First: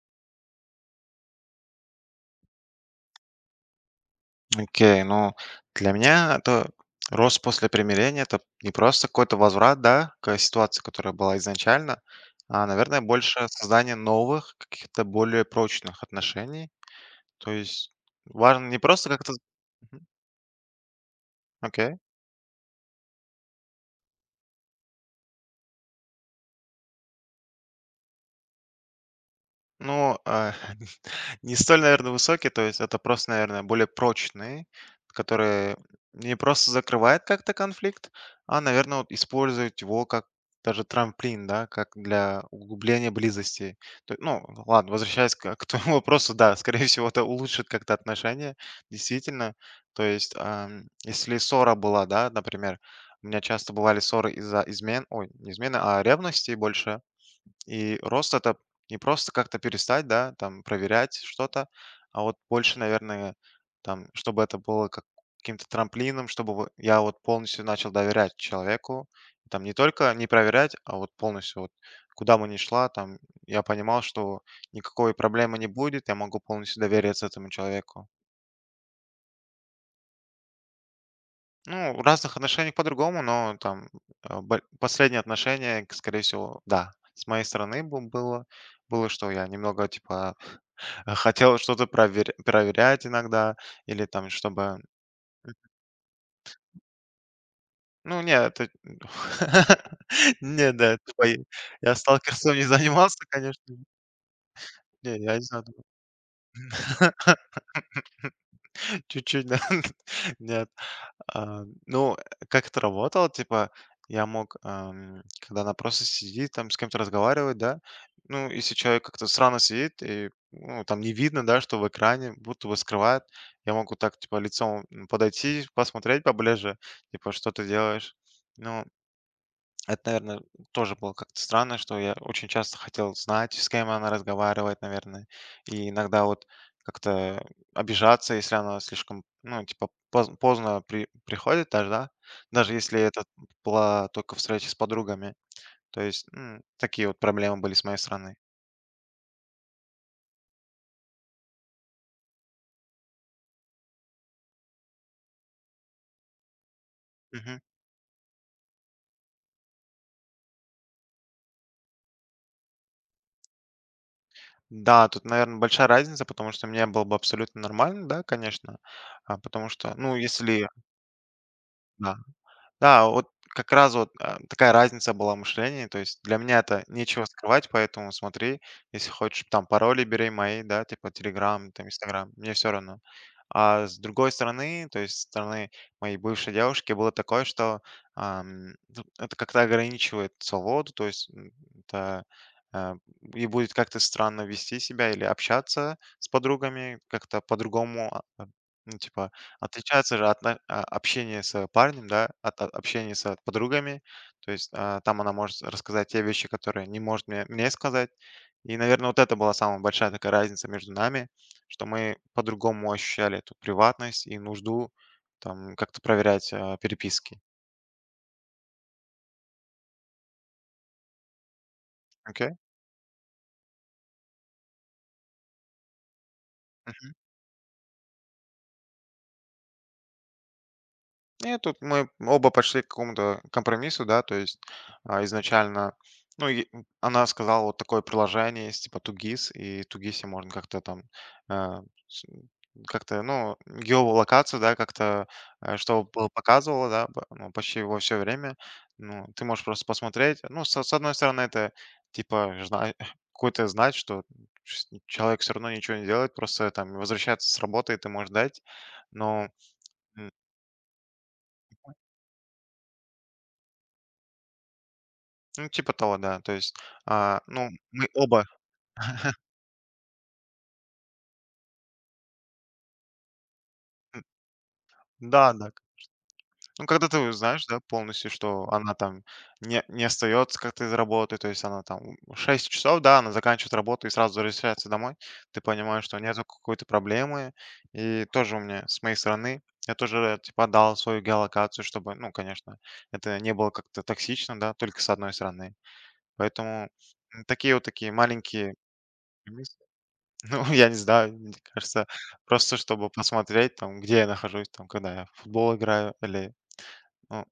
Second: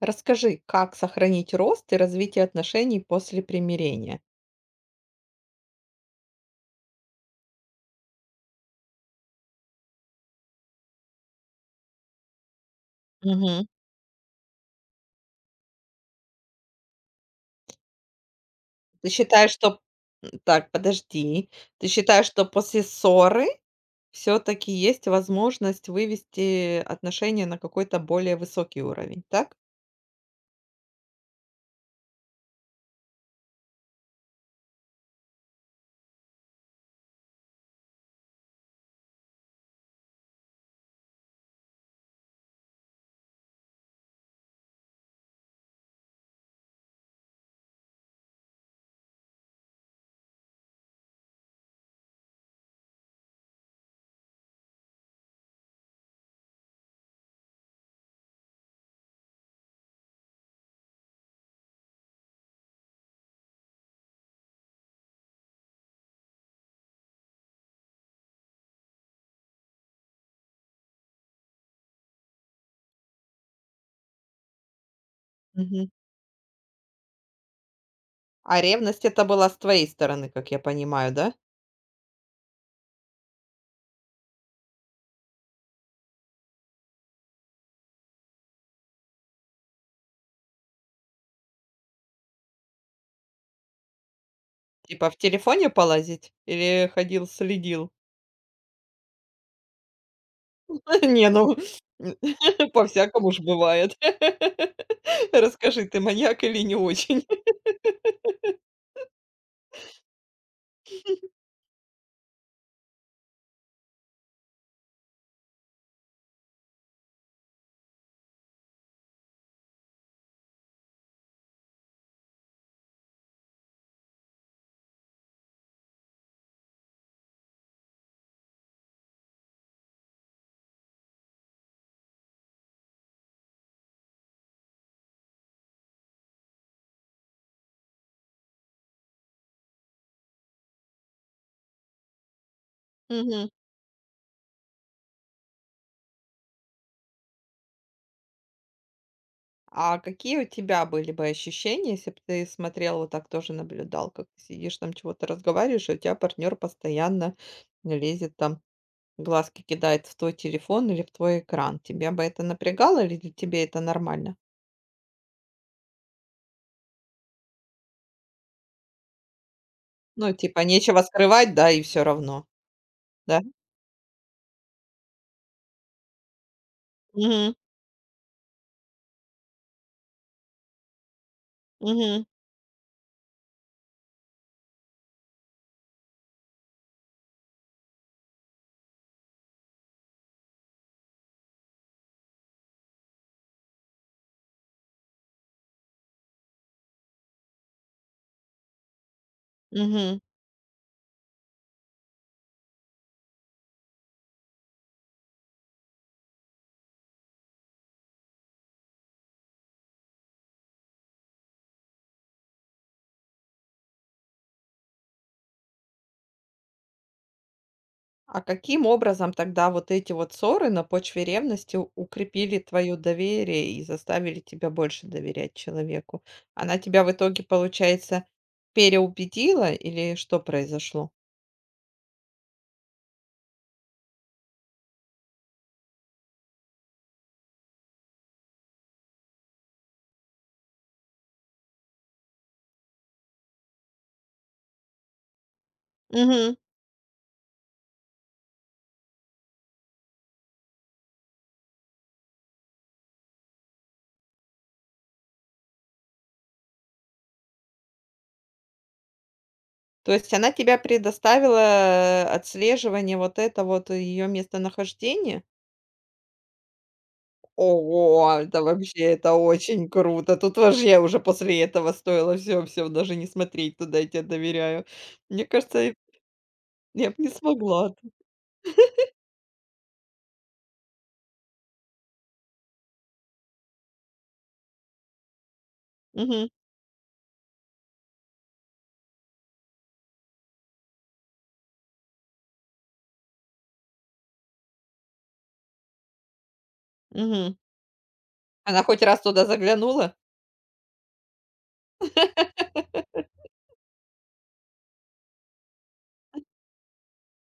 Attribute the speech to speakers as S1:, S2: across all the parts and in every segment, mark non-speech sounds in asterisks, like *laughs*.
S1: Расскажи, как сохранить рост и развитие отношений после примирения?
S2: Окей, ну, для меня это рост после примирения, это не просто какой-то возврат, да, к ситуации, которая была изначально, а, наверное, больше
S1: Мгм.
S2: создание новых, каких-то более прочных отношений. То есть важно не просто
S1: Ты
S2: как-то...
S1: считаешь, что
S2: Мгм.
S1: так, подожди. Ты
S2: Окей.
S1: считаешь, что после ссоры все-таки есть возможность вывести отношения на какой-то более высокий уровень, так?
S2: Ну, а, *laughs* не столь, наверное, высокие, то есть это просто, наверное, более прочные, которые не просто закрывают как-то конфликт, а, наверное, вот используют его как даже трамплин, да, как для углубления близости. Ладно, возвращаясь к твоему *laughs* вопросу, да, скорее всего, это улучшит как-то отношения, действительно. То есть, если ссора была, да, например, у меня часто бывали ссоры из-за измен, ой, не измены, а ревности больше, и рост это не просто как-то перестать, да, там проверять что-то, а вот больше, наверное, там, чтобы это было как каким-то трамплином, чтобы вот я вот полностью начал доверять человеку. Там не только не проверять, а вот полностью вот куда бы ни шла, там я понимал, что никакой проблемы не
S1: Мгм.
S2: будет, я могу полностью довериться этому человеку.
S1: А ревность это была с твоей стороны, как я понимаю, да?
S2: Ну, в разных отношениях по-другому, но там последнее отношение, скорее всего, да, с моей стороны было, было, что я немного, типа, хотел что-то проверять иногда или там, чтобы
S1: Типа в телефоне полазить или ходил, следил?
S2: ну не, это *laughs* Не, да,
S1: *laughs*
S2: это
S1: Не,
S2: мои
S1: ну,
S2: я сталкерством не
S1: *laughs*
S2: занимался,
S1: по-всякому ж
S2: конечно.
S1: бывает.
S2: Не,
S1: *laughs*
S2: я не знаю.
S1: Расскажи, ты маньяк или не очень? *laughs*
S2: *laughs* Чуть-чуть, да. *laughs* Нет. А, ну, как это работало, типа, я мог, когда она просто сидит, там с кем-то разговаривает, да, ну, если человек как-то странно сидит, и, ну, там не видно, да, что в экране будто бы скрывает, я могу так, типа, лицом подойти, посмотреть поближе, типа, что ты делаешь. Ну, это, наверное, тоже было как-то странно, что я очень часто хотел знать, с кем она разговаривает, наверное. И иногда вот как-то обижаться, если она слишком, ну, типа, поздно приходит даже, да? Даже если это
S1: Мгм.
S2: была только встреча с подругами. То есть такие вот проблемы были с моей стороны.
S1: А какие у тебя были бы ощущения, если бы ты смотрел, вот так тоже наблюдал, как ты сидишь там чего-то разговариваешь, и у тебя партнер постоянно
S2: Мгм.
S1: лезет там, глазки кидает в твой телефон или в твой экран? Тебя бы это напрягало или для тебе это нормально?
S2: Да, тут, наверное, большая разница, потому что мне было бы абсолютно нормально, да, конечно, потому что, ну,
S1: Ну, типа
S2: если,
S1: нечего скрывать, да, и все
S2: да,
S1: равно,
S2: Да, вот
S1: да?
S2: как раз вот, такая разница была в мышлении. То есть для меня это нечего
S1: Мгм.
S2: скрывать, поэтому смотри, если хочешь, там пароли бери мои, да, типа Телеграм, там
S1: Мгм.
S2: Инстаграм, мне все равно. А с другой стороны, то есть со стороны моей бывшей девушки было такое, что, ну, это как-то ограничивает свободу, то есть, это, а, и будет как-то странно вести себя или общаться с подругами как-то по-другому, ну, типа Отличается же отно общение с парнем, да, от общения с подругами. То есть, там она может рассказать те вещи, которые не может мне сказать. И, наверное, вот это была самая большая такая разница между нами, что мы по-другому ощущали эту приватность и нужду там как-то проверять, переписки.
S1: А каким образом тогда вот эти вот ссоры на почве ревности
S2: Окей.
S1: укрепили твое доверие и заставили тебя больше доверять человеку? Она тебя в итоге, получается, переубедила или что произошло?
S2: Нет, тут мы оба пошли к какому-то компромиссу, да, то есть изначально, ну, и она сказала, вот такое приложение есть, типа Тугис, и в Тугисе можно как-то там, а, с- как-то, ну, геолокацию, да, как-то, чтобы было
S1: Мгм.
S2: показывало, да, ну, почти во все время, ну, ты можешь просто посмотреть, ну, с одной стороны, это, типа, *laughs* какой-то знать, что человек все равно ничего не делает, просто там возвращается с работы, и ты можешь дать, но
S1: То есть она тебя предоставила отслеживание вот это вот ее местонахождение?
S2: Ну, типа того, да. То есть, ну, мы
S1: Ого,
S2: оба
S1: это вообще, это очень круто. Тут вообще уже после этого стоило все, все, даже не смотреть туда, я
S2: м,
S1: тебе доверяю.
S2: да,
S1: Мне
S2: да.
S1: кажется,
S2: Ну, когда
S1: я бы не
S2: ты знаешь, да,
S1: смогла.
S2: полностью, что она там не остается как-то из работы, то есть она там 6 часов, да, она заканчивает работу и сразу возвращается домой, ты понимаешь, что нету
S1: Мгм.
S2: какой-то проблемы. И тоже у меня, с моей стороны, я тоже, типа, дал свою геолокацию, чтобы, ну, конечно, это не было как-то токсично, да, только с одной стороны. Поэтому
S1: Мгм.
S2: такие вот такие маленькие
S1: Она хоть раз туда заглянула?
S2: Ну, *laughs* я не знаю, мне кажется, просто чтобы посмотреть, там, где я нахожусь, там, когда я в футбол играю или, ну,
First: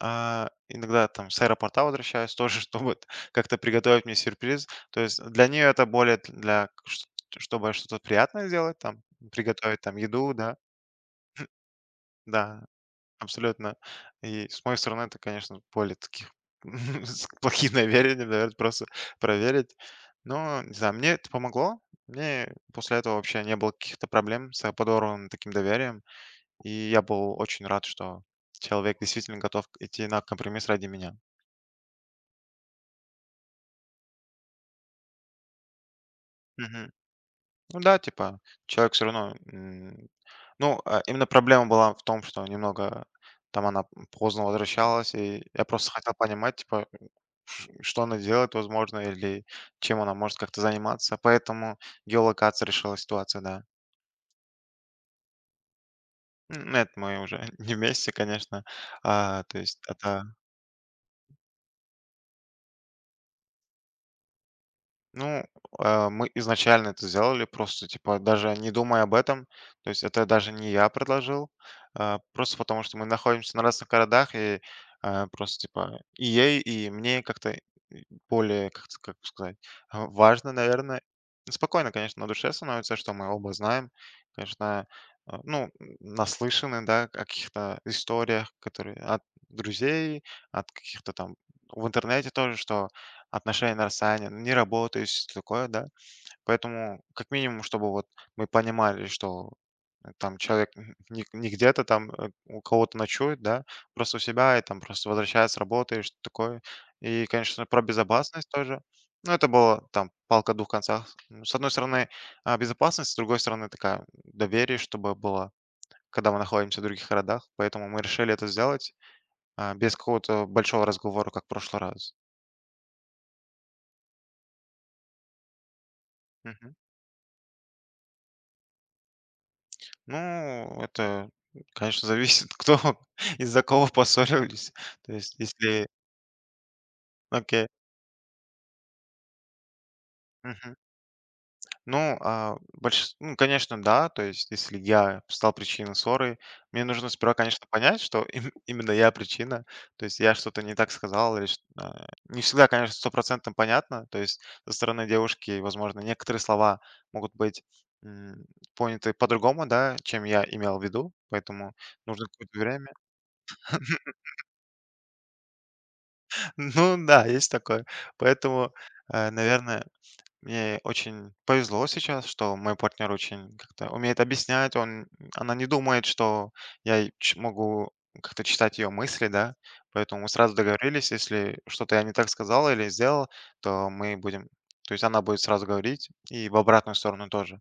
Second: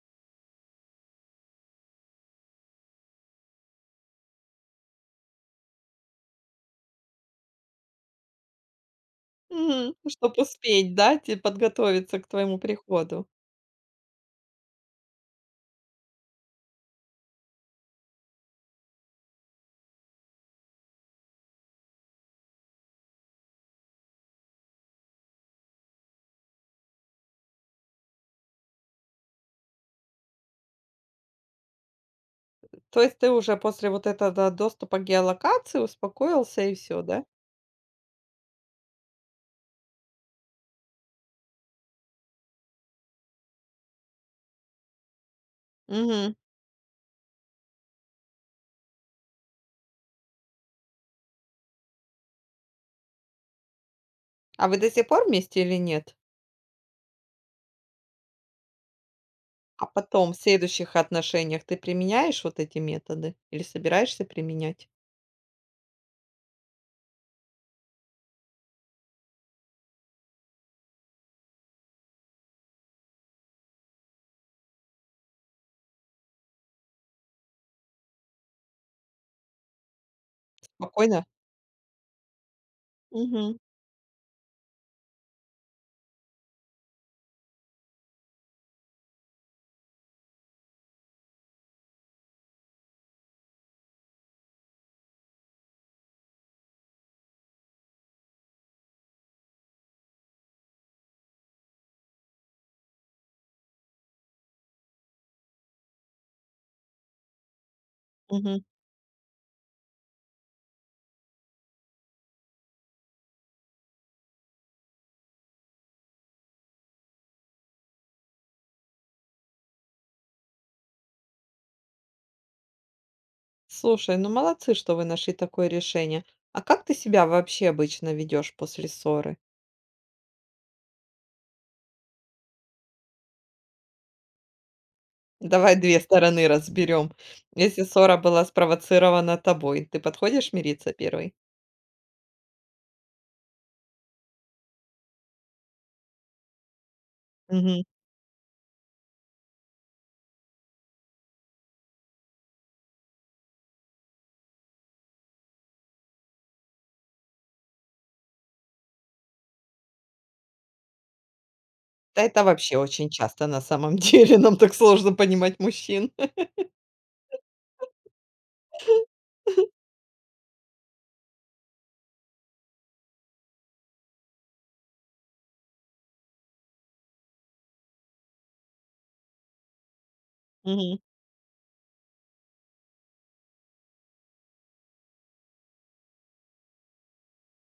S2: иногда там с аэропорта возвращаюсь тоже, *laughs* чтобы вот как-то приготовить мне сюрприз. То есть для нее это более для, чтобы что-то приятное сделать, там, приготовить там еду,
S1: Чтобы
S2: да,
S1: успеть, да, те подготовиться к твоему
S2: да,
S1: приходу.
S2: Абсолютно. И с моей стороны, это, конечно, поле таких *laughs* с плохих намерений, наверное, просто проверить. Но, не знаю, мне это помогло. Мне после этого вообще не было каких-то проблем с подорванным таким доверием. И я был очень рад, что человек действительно готов идти на компромисс ради меня.
S1: То есть ты уже после вот этого доступа к геолокации успокоился и
S2: Мгм.
S1: все, да?
S2: Ну да, типа, человек все равно... именно проблема была в том, что немного там она поздно возвращалась, и я просто хотел
S1: Мгм.
S2: понимать, типа, что она делает, возможно, или чем она может как-то заниматься. Поэтому геолокация решила ситуацию, да.
S1: А вы до сих пор вместе или нет?
S2: Это мы уже *laughs* не вместе, конечно. То есть
S1: А
S2: это
S1: потом, в следующих отношениях ты применяешь вот эти методы или собираешься применять?
S2: Ну, мы изначально это сделали, просто типа даже не думая об этом. То есть это даже не я предложил, просто потому что мы находимся на разных городах, и просто типа и ей, и мне как-то более, как, как сказать, важно, наверное.
S1: Спокойно?
S2: Спокойно, конечно, на душе становится, что мы оба
S1: Мгм,
S2: знаем. Конечно, ну, наслышаны, да, о каких-то историях, которые от друзей, от каких-то там в интернете тоже, что Отношения на расстоянии, не работаю, всё такое, да. Поэтому, как минимум, чтобы вот мы понимали, что там человек *laughs* н не не где-то там, у кого-то ночует, да, просто у себя и там просто возвращается с работы и что такое. И, конечно, про безопасность
S1: мгм.
S2: тоже. Ну, это было там палка о 2 концах. Ну, с одной стороны, безопасность, с другой стороны, такая доверие, чтобы было, когда мы находимся в других городах. Поэтому мы решили это сделать, без какого-то большого разговора, как в прошлый раз.
S1: Слушай, ну молодцы, что вы нашли такое решение. А как ты себя вообще обычно ведешь после ссоры?
S2: Ну, это, конечно, зависит, *laughs* кто из-за кого поссорились. То есть,
S1: Давай
S2: если
S1: 2 стороны разберем.
S2: окей.
S1: Если ссора была спровоцирована тобой, ты подходишь
S2: Мгм.
S1: мириться первый.
S2: Ну, а, больш ну, конечно, да. То есть, если я стал причиной ссоры, мне нужно сперва, конечно,
S1: Мгм.
S2: понять, что им именно я причина. То есть я что-то не так сказал или не всегда, конечно, стопроцентно понятно. То есть со стороны девушки, возможно, некоторые слова могут быть, м, поняты по-другому, да, чем я имел в виду, поэтому
S1: Да
S2: нужно
S1: это
S2: какое-то
S1: вообще
S2: время.
S1: очень часто на самом
S2: *laughs*
S1: деле, *laughs* нам так сложно понимать мужчин.
S2: Ну да, есть такое. Поэтому,
S1: *laughs*
S2: наверное, мне очень повезло сейчас, что мой партнер очень как-то умеет объяснять. Он, она не думает, что я могу как-то читать ее мысли, да. Поэтому мы сразу
S1: Мгм.
S2: договорились, если что-то я не так сказал или сделал, то мы будем, то есть она будет сразу говорить и в обратную сторону тоже.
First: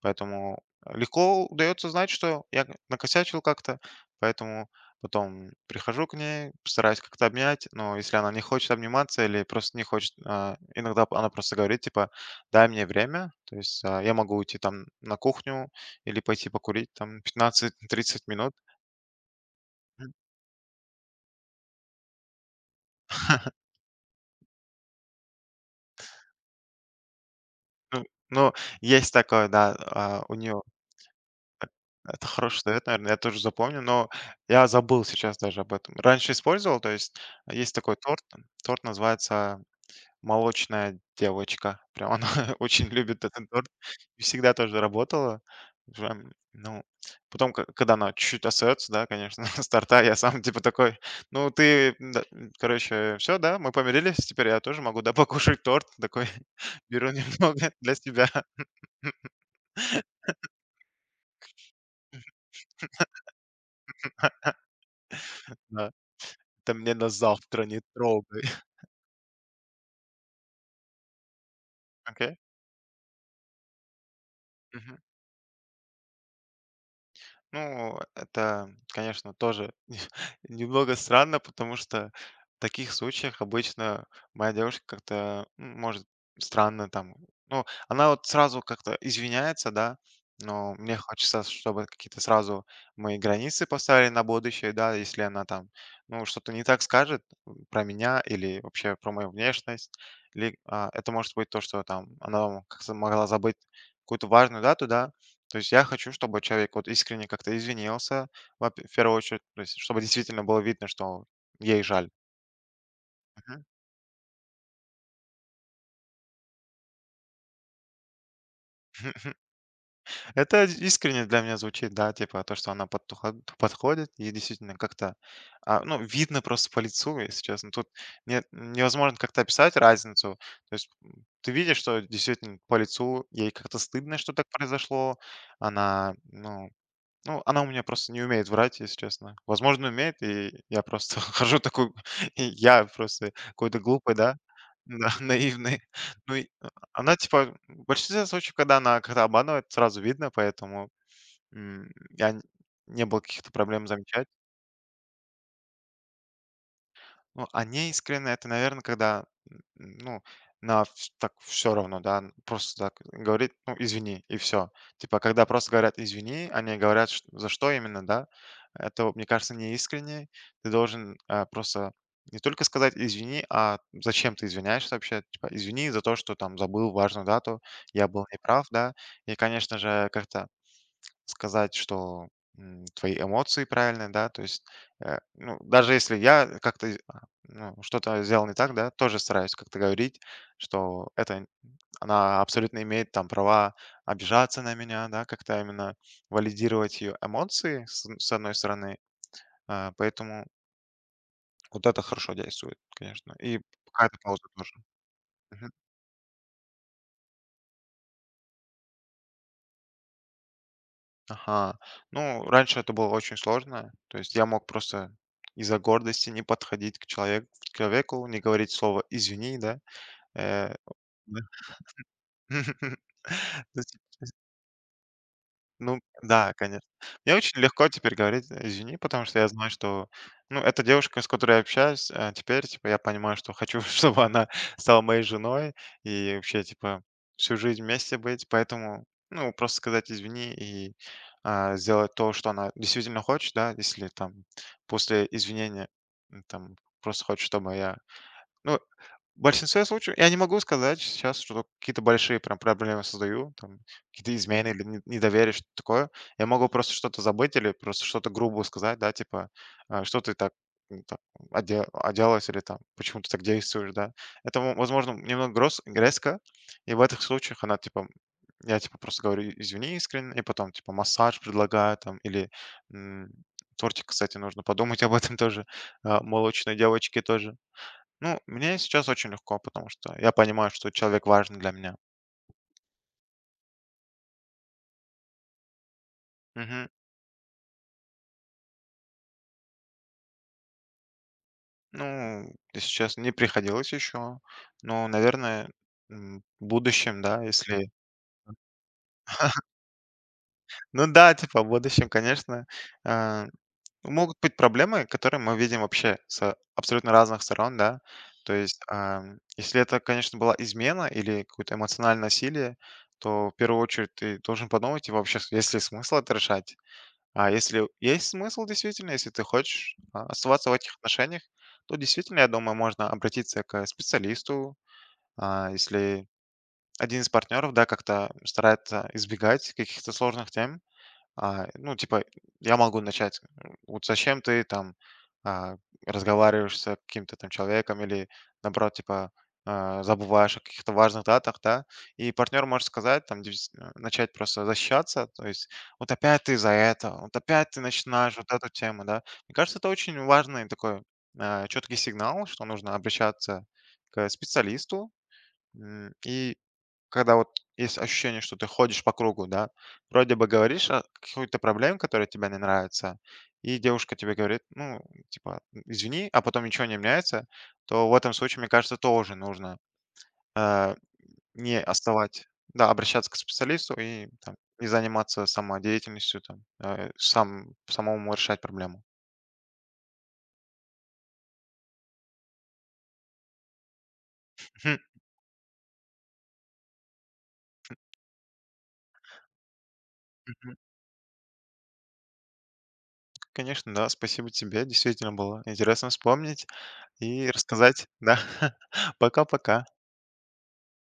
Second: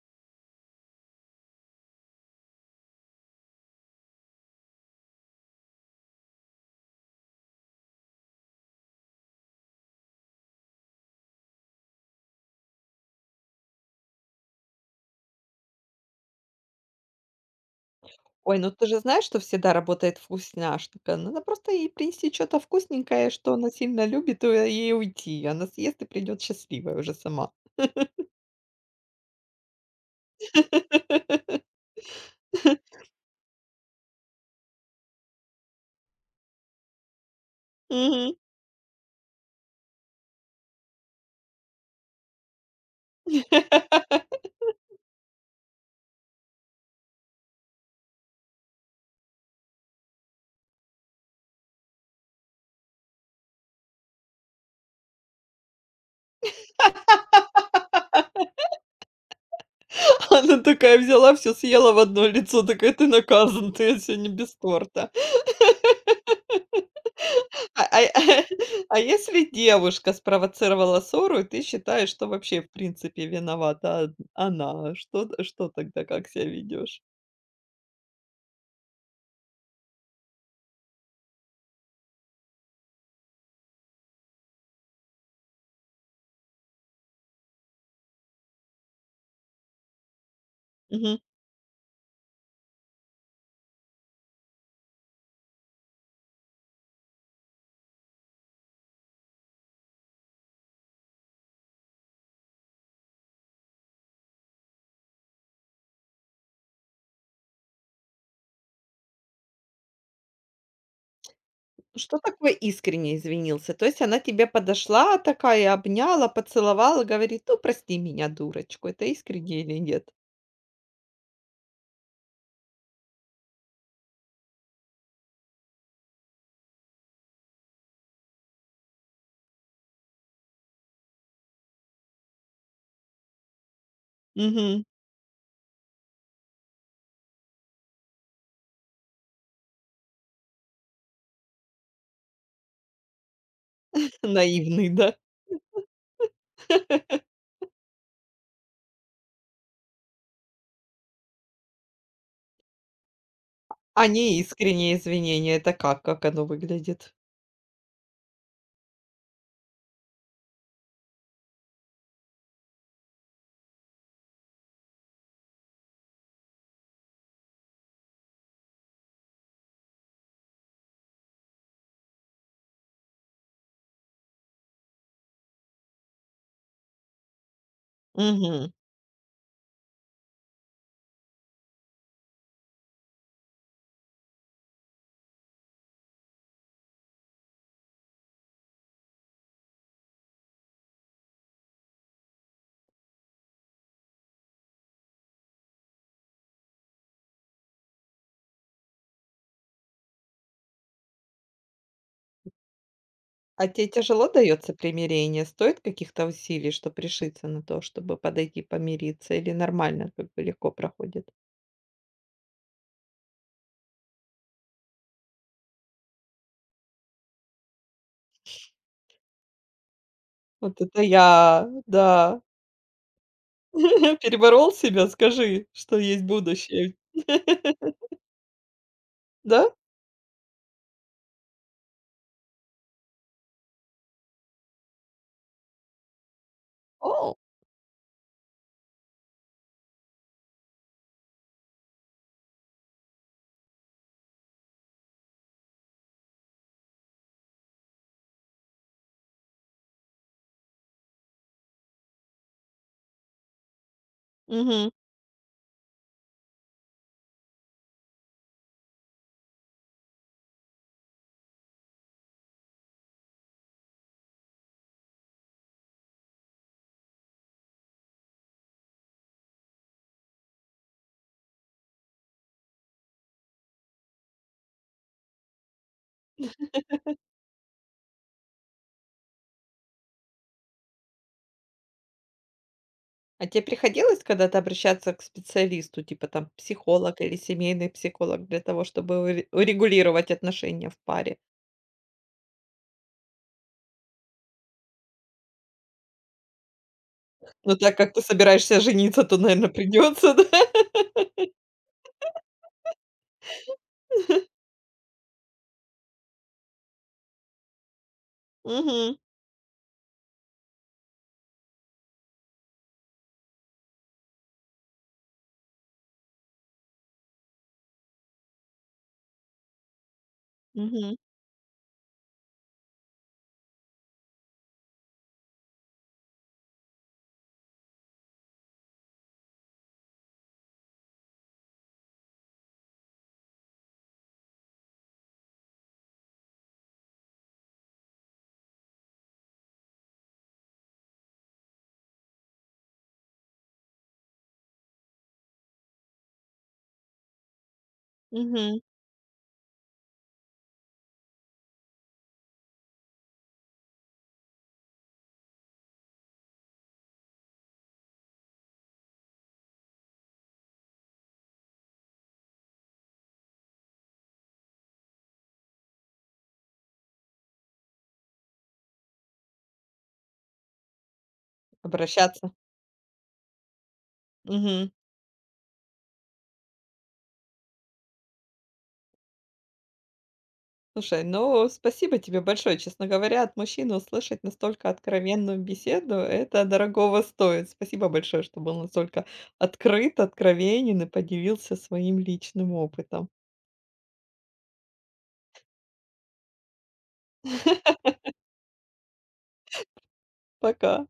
S2: Поэтому легко удается знать, что я накосячил как-то, поэтому потом прихожу к ней, стараюсь как-то обнять, но если она не хочет обниматься или просто не хочет, иногда она просто говорит, типа, дай мне время, то есть я могу уйти там на кухню или пойти покурить там пятнадцать-тридцать *laughs* минут.
S1: Ой, ну ты же знаешь, что всегда
S2: М,
S1: работает вкусняшка. Надо просто ей принести что то вкусненькое, что она сильно любит, и ей уйти. Она съест и придет счастливая уже сама.
S2: Ну, ну, есть такое, да, у нее
S1: *laughs*
S2: это хороший совет, наверное, я тоже запомню, но я забыл сейчас даже об этом. Раньше использовал, то есть есть такой торт,
S1: Мгм.
S2: торт называется Молочная девочка. Прям она *laughs* очень любит этот торт
S1: *laughs*
S2: и всегда тоже работала. Прям, ну, потом, к когда она чуть-чуть остается, да, конечно, *laughs* с торта, я сам типа такой: "Ну, ты, да, короче, все, да, мы помирились, теперь я тоже могу, да, *laughs* покушать торт". Такой *laughs* беру немного для себя. *laughs*
S1: Она такая взяла, все съела в одно лицо, такая: "Ты наказан, ты сегодня без торта". *laughs*
S2: Да. "Ты мне на завтра не
S1: А а
S2: трогай".
S1: *laughs*
S2: *laughs*
S1: а если девушка спровоцировала ссору, и ты считаешь, что
S2: Окей.
S1: вообще, в принципе, виновата она, что тогда, как себя ведешь?
S2: Ну, это, конечно, тоже *laughs* немного странно, потому что в таких случаях обычно моя девушка как-то может странно там. Ну, она вот сразу как-то извиняется, да, но мне
S1: Мгм.
S2: хочется, чтобы какие-то сразу мои границы поставили на будущее, да, если она там, ну, что-то не так скажет про меня или вообще про мою внешность. Или это может быть то, что там она как-то могла забыть какую-то важную дату, да, то есть я хочу, чтобы человек вот искренне как-то извинился, во в первую очередь, то есть чтобы действительно было видно, что ей жаль.
S1: Что такое искренне
S2: Мгм.
S1: извинился? То есть она тебе подошла такая, обняла, поцеловала, говорит: "Ну, прости меня, дурочку". Это
S2: *laughs*
S1: искренне или нет?
S2: Это искренне для меня звучит, да, типа то, что она подходит и действительно как-то, ну, видно просто по лицу, если честно. Тут нет, невозможно как-то описать разницу. То есть ты видишь, что действительно по лицу ей как-то стыдно, что так
S1: Мгм.
S2: произошло. Она, ну, Ну, она у меня просто не умеет врать, если честно. Возможно, умеет, и я просто *laughs* хожу такой, *laughs* и я просто какой-то глупый,
S1: *laughs*
S2: да,
S1: Наивный,
S2: да,
S1: да?
S2: *laughs* наивный. Она типа в большинстве случаев, когда она как-то обманывает, сразу видно, поэтому м, я н- не было каких-то проблем
S1: А не
S2: замечать.
S1: неискреннее извинение- это как? Как оно выглядит?
S2: Неискренно- это, наверное, когда, ну, на вс так все равно, да, н просто так говорит, ну, извини, и все. Типа, когда просто говорят извини, они говорят, чт за что именно, да, это, вот мне кажется, неискренне. Ты должен, просто не только сказать извини, а зачем ты извиняешься вообще. Типа, извини за то, что там забыл важную дату, я был неправ,
S1: Мгм.
S2: да. И, конечно же, как-то сказать, что, твои эмоции правильные, да, то есть, ну, даже если я как-то, ну, что-то сделал не так, да, тоже стараюсь как-то говорить, что она абсолютно имеет там права обижаться на меня, да, как-то именно валидировать ее эмоции с одной стороны, поэтому вот это хорошо действует, конечно, и
S1: А тебе
S2: какая-то
S1: тяжело
S2: пауза тоже.
S1: дается примирение? Стоит каких-то усилий, чтобы решиться на то, чтобы подойти помириться, или нормально как бы легко проходит?
S2: Ага. Ну, раньше это было очень сложно. То есть я мог просто из-за гордости не подходить к к человеку, не говорить слово "извини", да. Э,
S1: Вот это
S2: да.
S1: я, да.
S2: *laughs* То есть
S1: *laughs* Переборол себя? Скажи, что
S2: Ну
S1: есть
S2: да, конечно.
S1: будущее.
S2: Мне очень
S1: *laughs*
S2: легко теперь говорить "извини", потому что я знаю,
S1: Да?
S2: что, ну, эта девушка, с которой я общаюсь, теперь, типа, я понимаю, что хочу, *laughs* чтобы она стала моей женой и вообще, типа,
S1: О,
S2: всю жизнь вместе быть. Поэтому, ну, просто сказать "извини" и, сделать то, что она действительно хочет, да. Если там после извинения, там просто хочет, чтобы я ну, в большинстве случаев я не могу сказать сейчас, что какие-то большие прям проблемы создаю, там какие-то измены или
S1: мгм.
S2: недоверие, что-то такое. Я могу просто что-то забыть или просто что-то грубо сказать, да, типа, что ты так, так оделась или там, почему ты так действуешь, да. Это, возможно, немного резко, и в этих случаях она, типа, я, типа, просто говорю, извини искренне, и потом, типа, массаж предлагаю там, или м, тортик, кстати, нужно подумать об этом тоже, молочной девочке тоже. Ну, мне сейчас очень легко, потому что я понимаю, что человек важен для меня.
S1: А тебе приходилось когда-то обращаться к специалисту, типа там
S2: Мгм.
S1: психолог или семейный психолог, для того, чтобы урегулировать отношения в паре?
S2: Ну, если честно, не приходилось еще. Но, наверное, в будущем, да,
S1: Ну,
S2: если...
S1: так как ты собираешься жениться, то, наверное придется, *laughs* да?
S2: Ну да, типа, в будущем, конечно, э, могут быть проблемы, которые мы видим вообще с абсолютно разных сторон, да. То есть,
S1: Мгм,
S2: если это, конечно, была измена или какое-то эмоциональное насилие, то в первую очередь ты должен подумать, и вообще, есть ли смысл это решать. А если есть смысл действительно, если ты хочешь оставаться в этих
S1: мгм,
S2: отношениях, то действительно, я думаю, можно обратиться к специалисту, если один из партнеров, да, как-то старается избегать каких-то сложных тем, ну, типа, я могу начать. Вот зачем ты там а, разговариваешь с каким-то там человеком или, наоборот, типа, забываешь о каких-то важных датах, да? И партнер может сказать, там, начать просто защищаться, то есть, вот опять ты за это, вот опять ты начинаешь вот эту
S1: мгм.
S2: тему, да? Мне кажется, это очень важный такой четкий сигнал, что нужно обращаться к специалисту и когда вот есть ощущение, что ты ходишь по кругу, да, вроде бы говоришь о какой-то проблеме, которая тебе не нравится, и девушка тебе говорит, ну, типа, извини, а потом ничего не меняется, то в этом случае, мне кажется, тоже нужно э, не оставать,
S1: Обращаться.
S2: да, обращаться к специалисту и там, не
S1: Мгм.
S2: заниматься самодеятельностью, там, самому решать проблему.
S1: Слушай, ну, спасибо тебе большое. Честно говоря, от мужчины услышать настолько
S2: Мгм,
S1: откровенную беседу- это дорогого стоит. Спасибо большое, что был настолько открыт,
S2: мгм.
S1: откровенен и поделился своим личным опытом.
S2: Конечно, да, спасибо тебе, действительно было интересно вспомнить и рассказать, да. *laughs* Пока-пока.
S1: Пока.